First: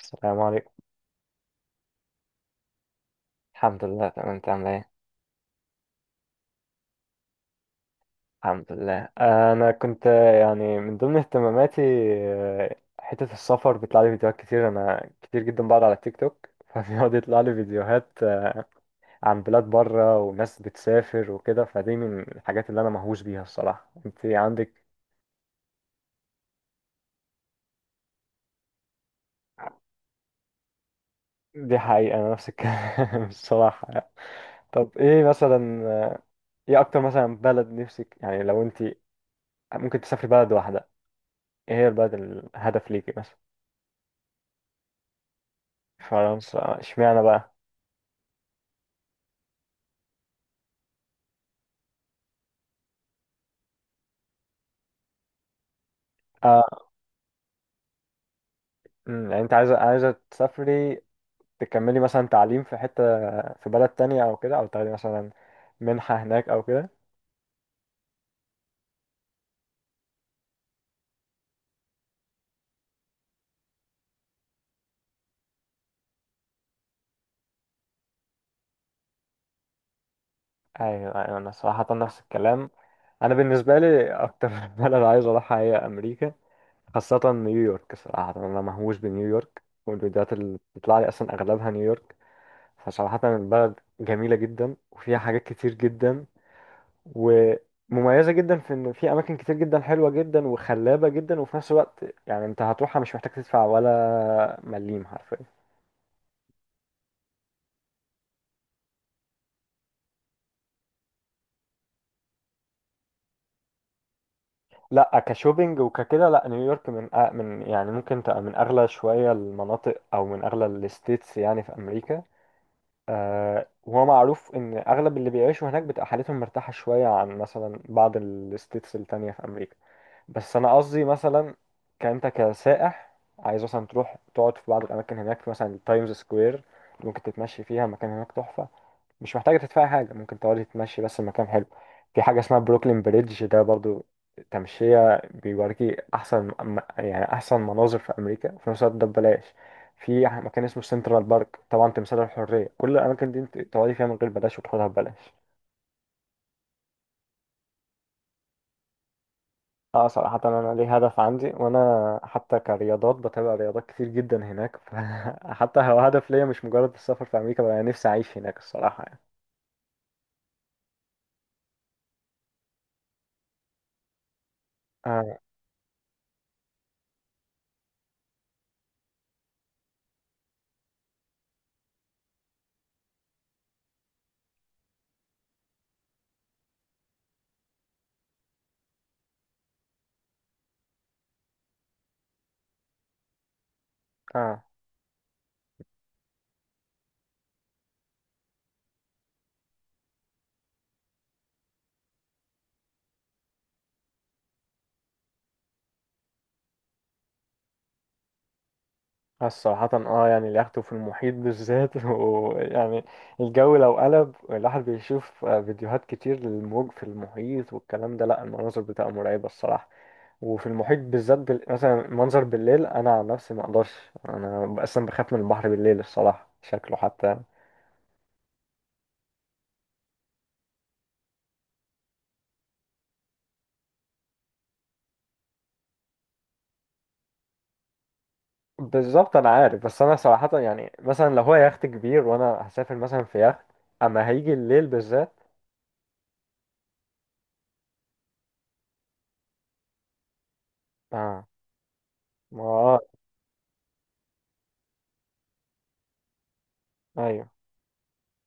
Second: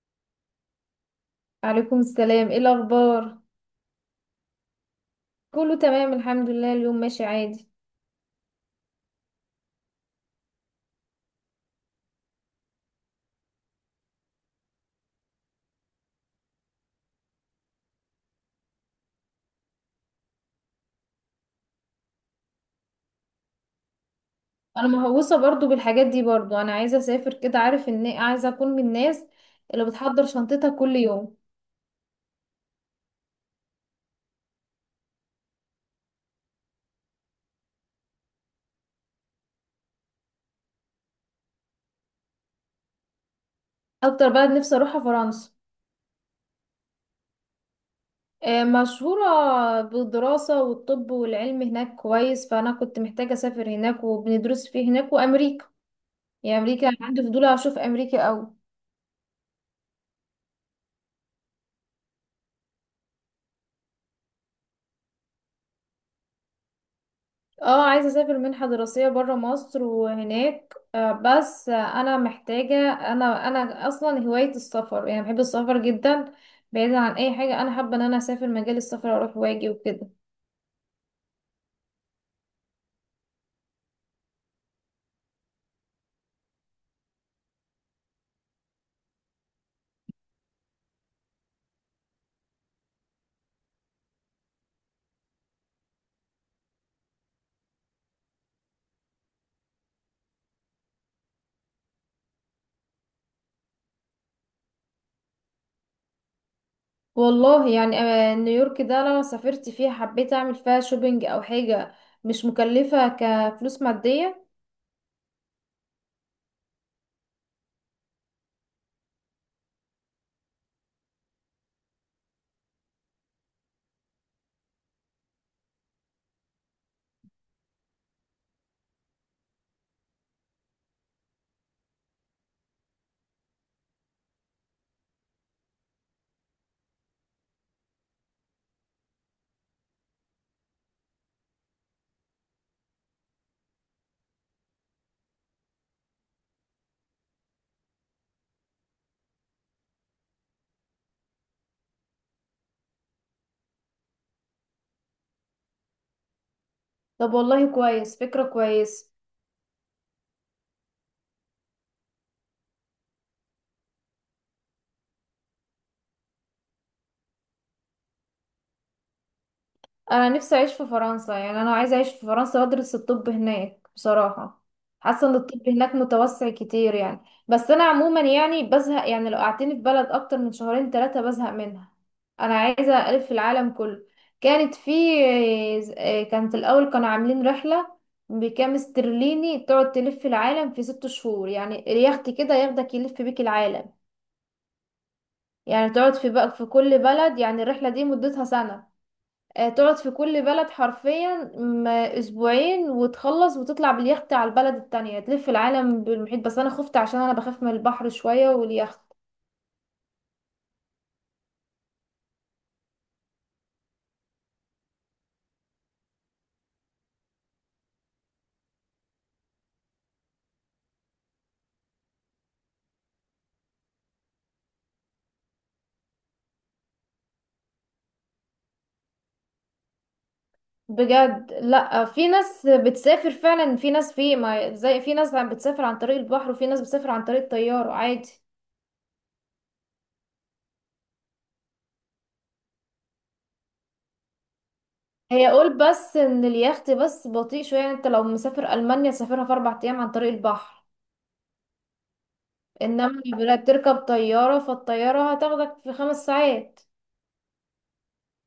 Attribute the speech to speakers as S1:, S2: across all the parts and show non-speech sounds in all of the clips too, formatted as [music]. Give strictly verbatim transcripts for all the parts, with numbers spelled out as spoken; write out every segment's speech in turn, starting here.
S1: السلام عليكم.
S2: عليكم السلام، ايه الاخبار؟
S1: الحمد لله تمام، انت عامل ايه؟
S2: كله تمام الحمد لله، اليوم ماشي عادي.
S1: الحمد لله. انا كنت آه، يعني من ضمن اهتماماتي آه، حتة السفر. بيطلع لي فيديوهات كتير، انا كتير جدا بقعد على تيك توك [laughs] فبيقعد يطلع لي فيديوهات آه، عن بلاد بره وناس بتسافر وكده. فدي من الحاجات اللي انا مهووس بيها الصراحة. انت عندك؟
S2: انا مهووسه برضو بالحاجات دي، برضو انا عايزه اسافر، كده عارف ان عايزه اكون من الناس اللي بتحضر شنطتها كل يوم.
S1: دي حقيقة، انا نفس الكلام [laughs] الصراحة يعني. طب ايه مثلا، آه، ايه اكتر مثلا بلد نفسك، يعني لو انت ممكن تسافري بلد واحدة، ايه هي البلد الهدف ليكي مثلا؟
S2: اكتر بلد نفسي اروحها فرنسا.
S1: فرنسا؟ اشمعنى بقى؟
S2: آه، مشهوره بالدراسه والطب والعلم هناك كويس، فانا كنت محتاجه اسافر هناك وبندرس فيه هناك وامريكا. يعني
S1: اه.
S2: امريكا عندي فضول اشوف امريكا قوي.
S1: أمم، يعني انت عايزه عايزه تسافري تكملي مثلا تعليم في حته، في بلد تانية او كده، او تاخدي مثلا منحه هناك او كده؟
S2: اه، عايزة اسافر منحة دراسية برا مصر وهناك. آه، بس آه، انا محتاجة، انا انا اصلا هواية السفر، يعني بحب السفر جدا. بعيدا عن اي حاجة، انا حابة ان انا اسافر مجال السفر، اروح واجي وكده.
S1: ايوه ايوه، انا صراحه نفس الكلام. انا بالنسبه لي اكتر [laughs] بلد عايز اروحها هي امريكا، خاصه نيويورك. صراحه انا مهووس بنيويورك، والفيديوهات اللي بتطلع لي اصلا اغلبها نيويورك. فصراحه البلد جميله جدا وفيها حاجات كتير جدا ومميزة جدا، في ان في اماكن كتير جدا حلوة جدا وخلابة جدا، وفي نفس الوقت يعني انت هتروحها مش محتاج تدفع ولا مليم حرفيا.
S2: والله يعني، آه، نيويورك ده لو سافرت فيها حبيت اعمل فيها شوبينج او حاجة مش مكلفة كفلوس مادية.
S1: لا كشوبينج وككده لا، نيويورك من أ- من يعني ممكن تبقى من اغلى شوية المناطق، او من اغلى الستيتس يعني في امريكا. آه، وهو معروف ان اغلب اللي بيعيشوا هناك بتبقى حالتهم مرتاحة شوية عن مثلا بعض الستيتس التانية في امريكا. بس انا قصدي مثلا كانت كسائح، عايز مثلا تروح تقعد في بعض الاماكن هناك، في مثلا تايمز سكوير ممكن تتمشي فيها، مكان هناك تحفه، مش محتاجه تدفع حاجه، ممكن تقعد تتمشي بس، المكان حلو. في حاجه اسمها بروكلين بريدج ده برضو، تمشيه بيوريكي، احسن م- يعني احسن مناظر في امريكا، وفي نفس الوقت ده ببلاش. في مكان اسمه سنترال بارك، طبعا تمثال الحريه، كل الاماكن دي انت تقعدي فيها من غير بلاش، وتاخدها ببلاش.
S2: طب والله، كويس فكرة كويسة.
S1: اه صراحة أنا ليه هدف عندي، وأنا حتى كرياضات بتابع رياضات كتير جدا هناك [laughs] فحتى هو هدف ليا مش مجرد السفر في أمريكا، بقى نفسي أعيش هناك الصراحة يعني.
S2: انا نفسي اعيش في فرنسا، يعني انا عايزه اعيش في فرنسا وادرس الطب هناك بصراحه. حاسه ان
S1: اه.
S2: الطب هناك متوسع كتير يعني. بس انا عموما يعني بزهق، يعني لو قعدتني في بلد اكتر من شهرين ثلاثه بزهق منها. انا عايزه الف في العالم كله. كانت في كانت الاول كانوا عاملين رحله بكام استرليني تقعد تلف في العالم في ست شهور، يعني اليخت كده ياخدك يلف بيك العالم.
S1: اه.
S2: يعني تقعد في بقى في كل بلد، يعني الرحله دي مدتها سنه. آه، تقعد في كل بلد حرفيا م- اسبوعين وتخلص وتطلع باليخت على البلد التانية تلف العالم بالمحيط، بس انا خفت عشان انا بخاف من البحر شوية واليخت.
S1: آه، صراحة اه، يعني اليخت في المحيط بالذات [laughs] ويعني الجو لو قلب، الواحد بيشوف آه، فيديوهات كتير للموج في المحيط والكلام ده، لا المناظر بتبقى مرعبة الصراحة. وفي المحيط بالذات بال... مثلا منظر بالليل، أنا عن نفسي مقدرش. أنا أصلا بخاف من البحر بالليل الصراحة، شكله حتى.
S2: بجد، لا، في ناس بتسافر فعلا، في ناس، في ما زي في ناس عم بتسافر عن طريق البحر، وفي ناس بتسافر عن طريق الطيارة عادي.
S1: بالظبط انا عارف، بس انا صراحة يعني مثلا لو هو يخت كبير وانا هسافر مثلا في يخت، اما هيجي الليل بالذات.
S2: هي قول بس ان اليخت بس بطيء شوية، يعني انت لو مسافر المانيا تسافرها في اربع ايام عن طريق البحر.
S1: اه. ما آه،
S2: انما بلا- بتركب طيارة، فالطيارة هتاخدك في خمس ساعات.
S1: ايوه.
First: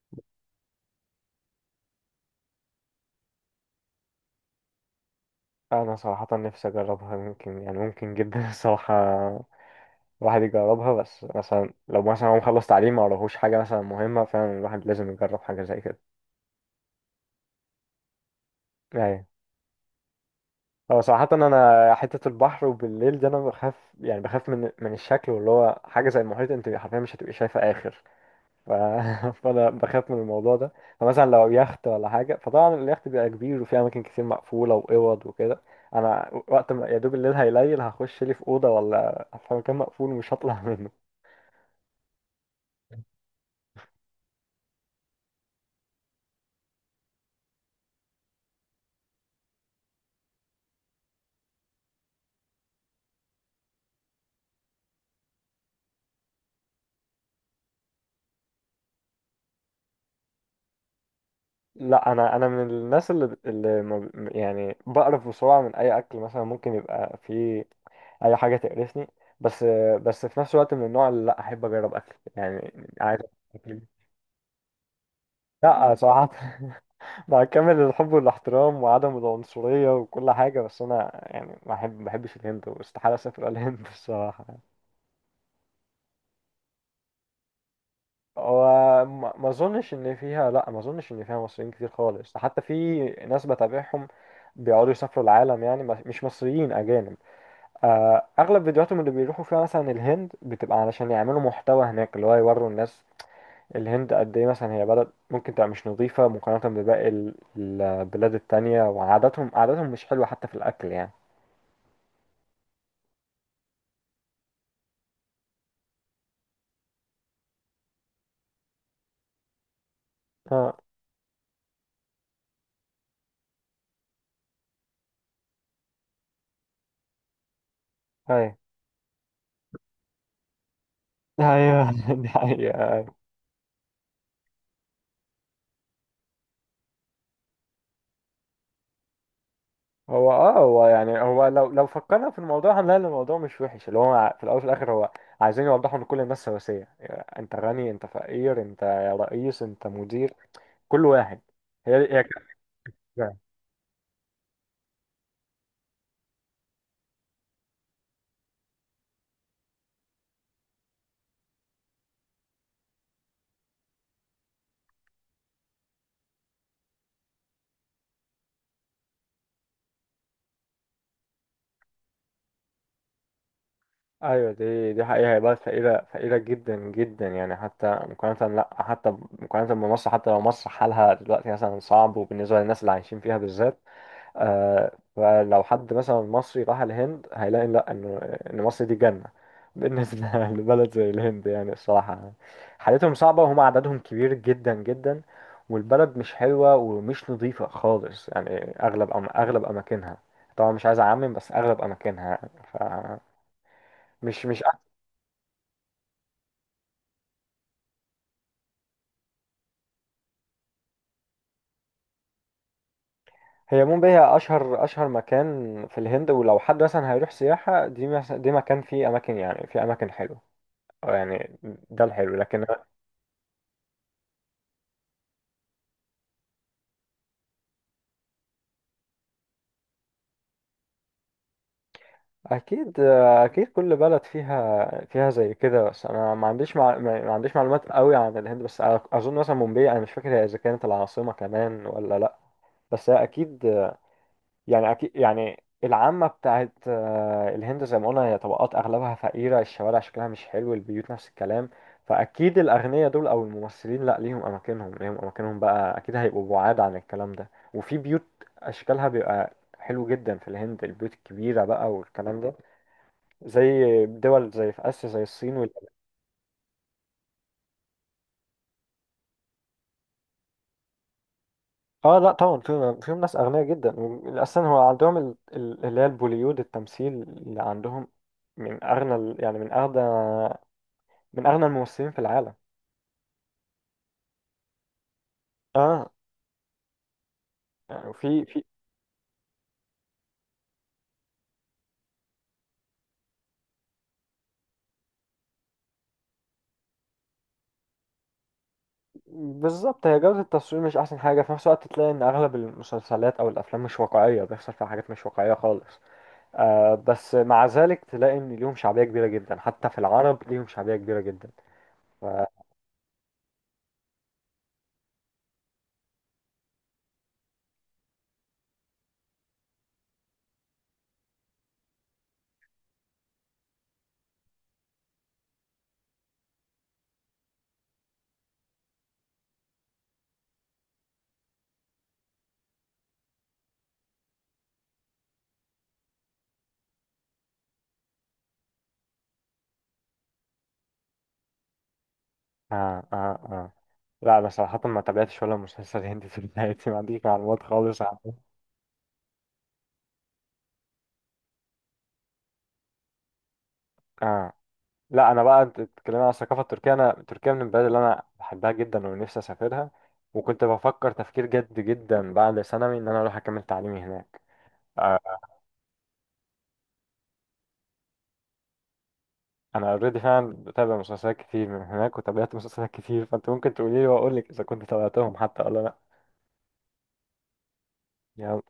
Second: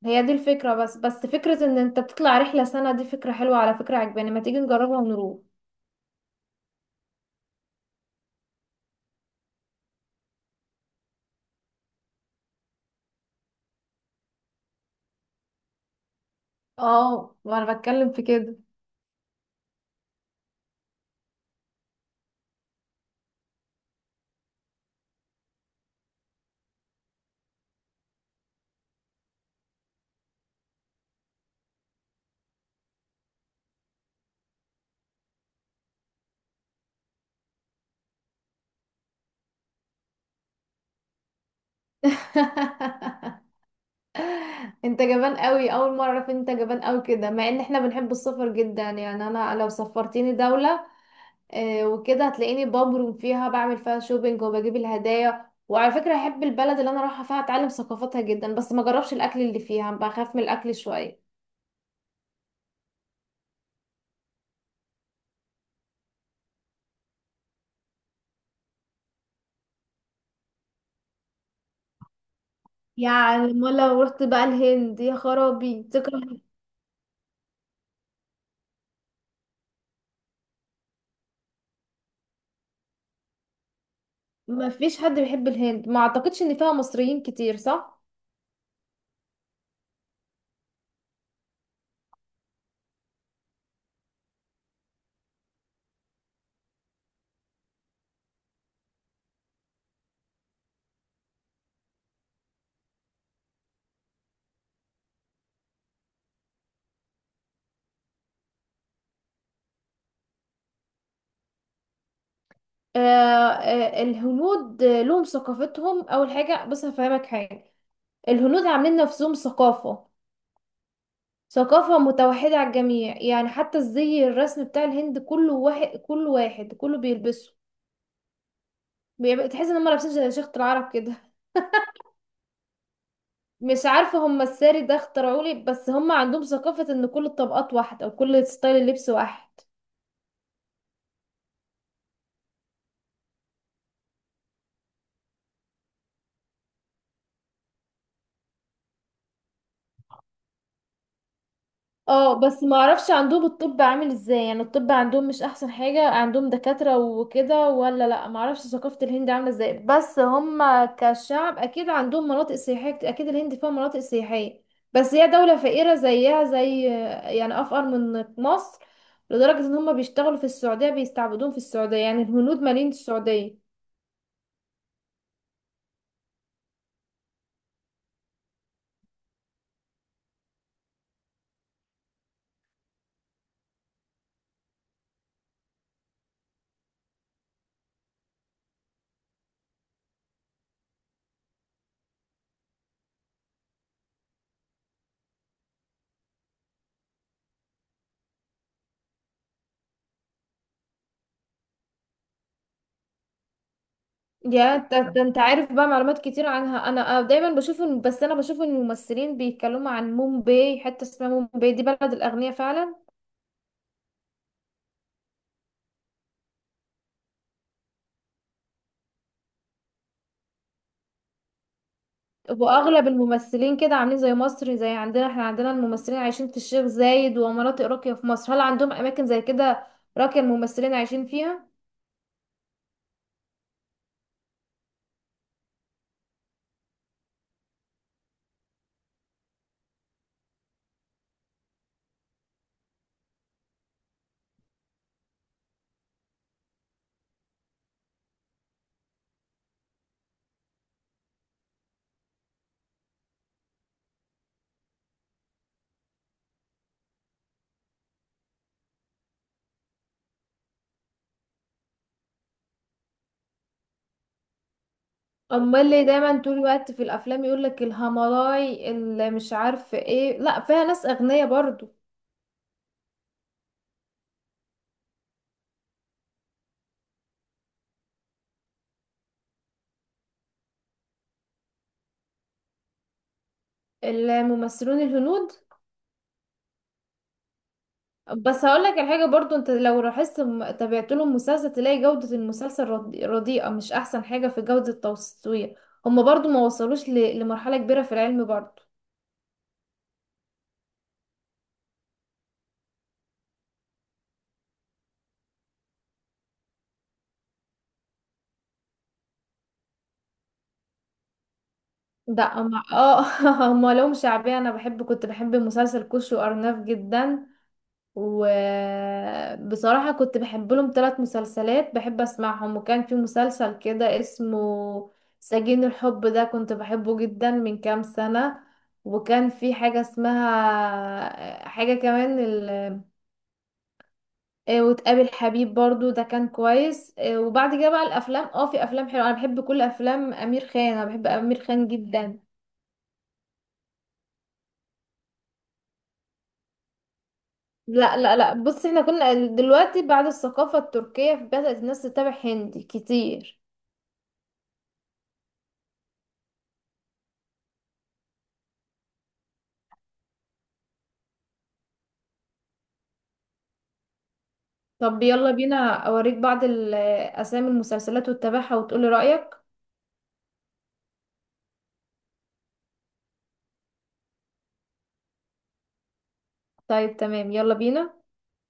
S2: هي دي الفكرة بس بس فكرة ان انت تطلع رحلة سنة، دي فكرة حلوة، على فكرة عجباني، ما تيجي نجربها ونروح.
S1: انا صراحة نفسي اجربها، ممكن يعني ممكن جدا [laughs] الصراحة الواحد يجربها. بس مثلا لو مثلا هو مخلص تعليم، ما وراهوش حاجة مثلا مهمة، فعلا الواحد لازم يجرب حاجة زي كده.
S2: اه، ما انا بتكلم في كده.
S1: ايوه. هو صراحة انا حتة البحر وبالليل ده انا بخاف، يعني بخاف من من الشكل، واللي هو حاجة زي المحيط انت حرفيا مش هتبقي شايفة اخر. ف... [laughs] فانا بخاف من الموضوع ده. فمثلا لو يخت ولا حاجه، فطبعا اليخت بيبقى كبير وفيه اماكن كتير مقفوله واوض وكده. انا وقت ما يا دوب الليل هيليل هخش لي في اوضه ولا في مكان مقفول ومش هطلع [laughs] منه.
S2: [laughs] انت جبان قوي، اول مره اعرف إن انت جبان قوي كده، مع ان احنا بنحب السفر جدا، يعني انا لو سفرتيني دوله آه، وكده هتلاقيني ببرم فيها، بعمل فيها شوبينج وبجيب الهدايا، وعلى فكره احب البلد اللي انا رايحه فيها اتعلم ثقافتها جدا، بس ما جربش الاكل اللي فيها، بخاف من الاكل شويه.
S1: لا انا انا من الناس اللي, اللي ما ب- يعني بقرف بسرعه من اي اكل، مثلا ممكن يبقى فيه اي حاجه تقرفني. بس بس في نفس الوقت من النوع اللي لا احب اجرب اكل يعني. عايز
S2: يعني ما
S1: أكل.
S2: لو رحت بقى الهند يا خرابي
S1: لا صراحه
S2: تكره.
S1: [laughs] مع كامل الحب والاحترام وعدم العنصرية وكل حاجة، بس أنا يعني ما أحب ما بحبش الهند، واستحالة أسافر الهند [laughs] الصراحة.
S2: ما فيش حد بيحب الهند، ما اعتقدش ان فيها مصريين كتير، صح؟
S1: هو ما ما أظنش إن فيها، لأ ما أظنش إن فيها مصريين كتير خالص. حتى في ناس بتابعهم بيقعدوا يسافروا العالم، يعني بس- مش مصريين، أجانب. آه، أغلب فيديوهاتهم اللي بيروحوا فيها مثلا الهند بتبقى علشان يعملوا محتوى هناك، اللي هو يوروا الناس الهند قد إيه، مثلا هي بلد ممكن تبقى مش نظيفة مقارنة بباقي ال- البلاد التانية، وعاداتهم عاداتهم مش حلوة حتى في الأكل يعني.
S2: آه آه، الهنود آه، لهم ثقافتهم. اول حاجه بص هفهمك حاجه، الهنود عاملين نفسهم ثقافه،
S1: اه.
S2: ثقافه متوحده على الجميع، يعني حتى الزي الرسم بتاع الهند كله واحد، كله واحد كله بيلبسه.
S1: ايوه
S2: بيبقى- تحس ان هم لابسين زي شيخة العرب كده. [laughs]
S1: ايوه [laughs] دي حقيقة أيوة.
S2: مش عارفه هم الساري ده اخترعوا لي، بس هم عندهم ثقافه ان كل الطبقات واحده وكل ستايل اللبس واحد.
S1: هو اه، هو يعني هو لو لو فكرنا في الموضوع هنلاقي إن الموضوع مش وحش، اللي هو ع- في الاول وفي الاخر هو عايزين يوضحوا ان كل الناس سواسية، يعني انت غني انت فقير انت رئيس انت مدير، كل واحد. هي هي
S2: اه بس ما اعرفش
S1: كده.
S2: عندهم الطب عامل ازاي، يعني الطب عندهم مش احسن حاجة، عندهم دكاترة وكده ولا لا؟ ما اعرفش ثقافة الهند عاملة ازاي، بس هم كشعب اكيد عندهم مناطق سياحية، اكيد الهند فيها مناطق سياحية. بس هي دولة فقيرة زيها زي، يعني افقر من مصر، لدرجة ان هم بيشتغلوا في السعودية، بيستعبدون في السعودية، يعني الهنود مالين السعودية.
S1: ايوه دي دي حقيقة. هي بقى فقيرة، فقيرة جدا جدا، يعني حتى مقارنة، لا حتى مقارنة بمصر. حتى لو مصر حالها دلوقتي مثلا صعب وبالنسبة للناس اللي عايشين فيها بالذات، آه فلو حد مثلا مصري راح الهند هيلاقي لا انه ان مصر دي جنة بالنسبة [laughs] لبلد زي الهند، يعني الصراحة حالتهم صعبة، وهم عددهم كبير جدا جدا، والبلد مش حلوة ومش نظيفة خالص يعني اغلب، أم اغلب اماكنها. طبعا مش عايز اعمم، بس اغلب اماكنها يعني، ف مش مش
S2: يا ت- ت- انت عارف بقى معلومات كتير عنها، انا دايما بشوف إن- بس انا بشوف ان الممثلين بيتكلموا عن مومباي. حته اسمها مومباي دي بلد الاغنياء فعلا.
S1: هي. مومباي هي اشهر اشهر مكان في الهند، ولو حد مثلا هيروح سياحة دي مس- دي مكان فيه اماكن، يعني فيه اماكن حلوة أو يعني، ده الحلو لكن.
S2: واغلب الممثلين كده عاملين زي مصر، زي عندنا احنا، عندنا الممثلين عايشين في الشيخ زايد ومناطق راقيه في مصر، هل عندهم اماكن زي كده راقيه الممثلين عايشين فيها؟
S1: اكيد اكيد، كل بلد فيها فيها زي كده. بس انا ما عنديش مع... ما ما عنديش معلومات قوي عن الهند، بس أ- اظن مثلا مومباي، انا مش فاكر هي اذا كانت العاصمة كمان ولا لا، بس هي اكيد، يعني أكيد يعني العامة بتاعت آه، الهند زي ما قلنا هي طبقات أغلبها فقيرة، الشوارع شكلها مش حلو، البيوت نفس الكلام. فأكيد الأغنياء دول أو الممثلين لأ، ليهم أماكنهم، ليهم أماكنهم بقى أكيد، هيبقوا بعاد عن الكلام ده، وفي بيوت أشكالها بيبقى حلو جدا في الهند، البيوت الكبيرة بقى والكلام ده، زي دول زي في آسيا زي الصين وال...
S2: امال اللي دايما طول الوقت في الافلام يقول لك الهملاي اللي مش عارف ايه، لا فيها ناس اغنياء برضو.
S1: اه لا طبعا فيهم، فيهم ناس أغنياء جدا. أصلا هو عندهم ال- ال- اللي هي البوليود، التمثيل اللي عندهم من أغنى ال- يعني من أغنى من اغنى الممثلين في العالم.
S2: الممثلون الهنود.
S1: اه. يعني في في،
S2: بس هقول لك الحاجه برضو، انت لو لاحظت م- تابعت لهم مسلسل تلاقي جوده المسلسل ردي- رديئه، مش احسن حاجه في جوده التصوير. هما برضو ما وصلوش ل- لمرحله كبيره في العلم برضو.
S1: بالظبط. هي جودة التصوير مش احسن حاجة، في نفس الوقت تلاقي ان اغلب المسلسلات او الافلام مش واقعية، بيحصل فيها حاجات مش واقعية خالص. آه بس مع ذلك تلاقي ان ليهم شعبية كبيرة جدا، حتى في العرب ليهم شعبية كبيرة جدا. ف...
S2: ده
S1: آه
S2: أما اه [laughs] هما لهم شعبيه. انا بحب كنت بحب مسلسل كوش وارناف جدا، وبصراحة كنت بحب لهم ثلاث مسلسلات بحب أسمعهم، وكان في مسلسل كده اسمه سجين الحب، ده كنت بحبه جدا من كام سنة. وكان في حاجة اسمها حاجة كمان ال... آه، وتقابل حبيب برضو، ده كان كويس. آه، وبعد كده بقى الأفلام، اه في أفلام حلوة، أنا بحب كل أفلام أمير خان، أنا بحب أمير خان جدا.
S1: آه آه لا انا صراحة ما تابعتش ولا مسلسل هندي في حياتي، ما عنديش معلومات خالص
S2: لا
S1: عنه.
S2: لا لا، بص احنا كنا دلوقتي بعد الثقافة التركية بدأت الناس تتابع هندي كتير.
S1: آه لا انا بقى، انت بتتكلمي عن الثقافه التركيه، انا تركيا من البلاد اللي انا بحبها جدا ونفسي اسافرها، وكنت بفكر تفكير جد جدا بعد ثانوي ان انا اروح اكمل تعليمي هناك. آه،
S2: طب يلا بينا اوريك بعض الاسامي المسلسلات واتبعها وتقولي رأيك.
S1: انا اوريدي، فعلا بتابع مسلسلات كتير من هناك وتابعت مسلسلات كتير، فانت ممكن تقولي لي واقول لك اذا كنت تابعتهم حتى ولا لا.
S2: طيب تمام يلا بينا.
S1: يلا.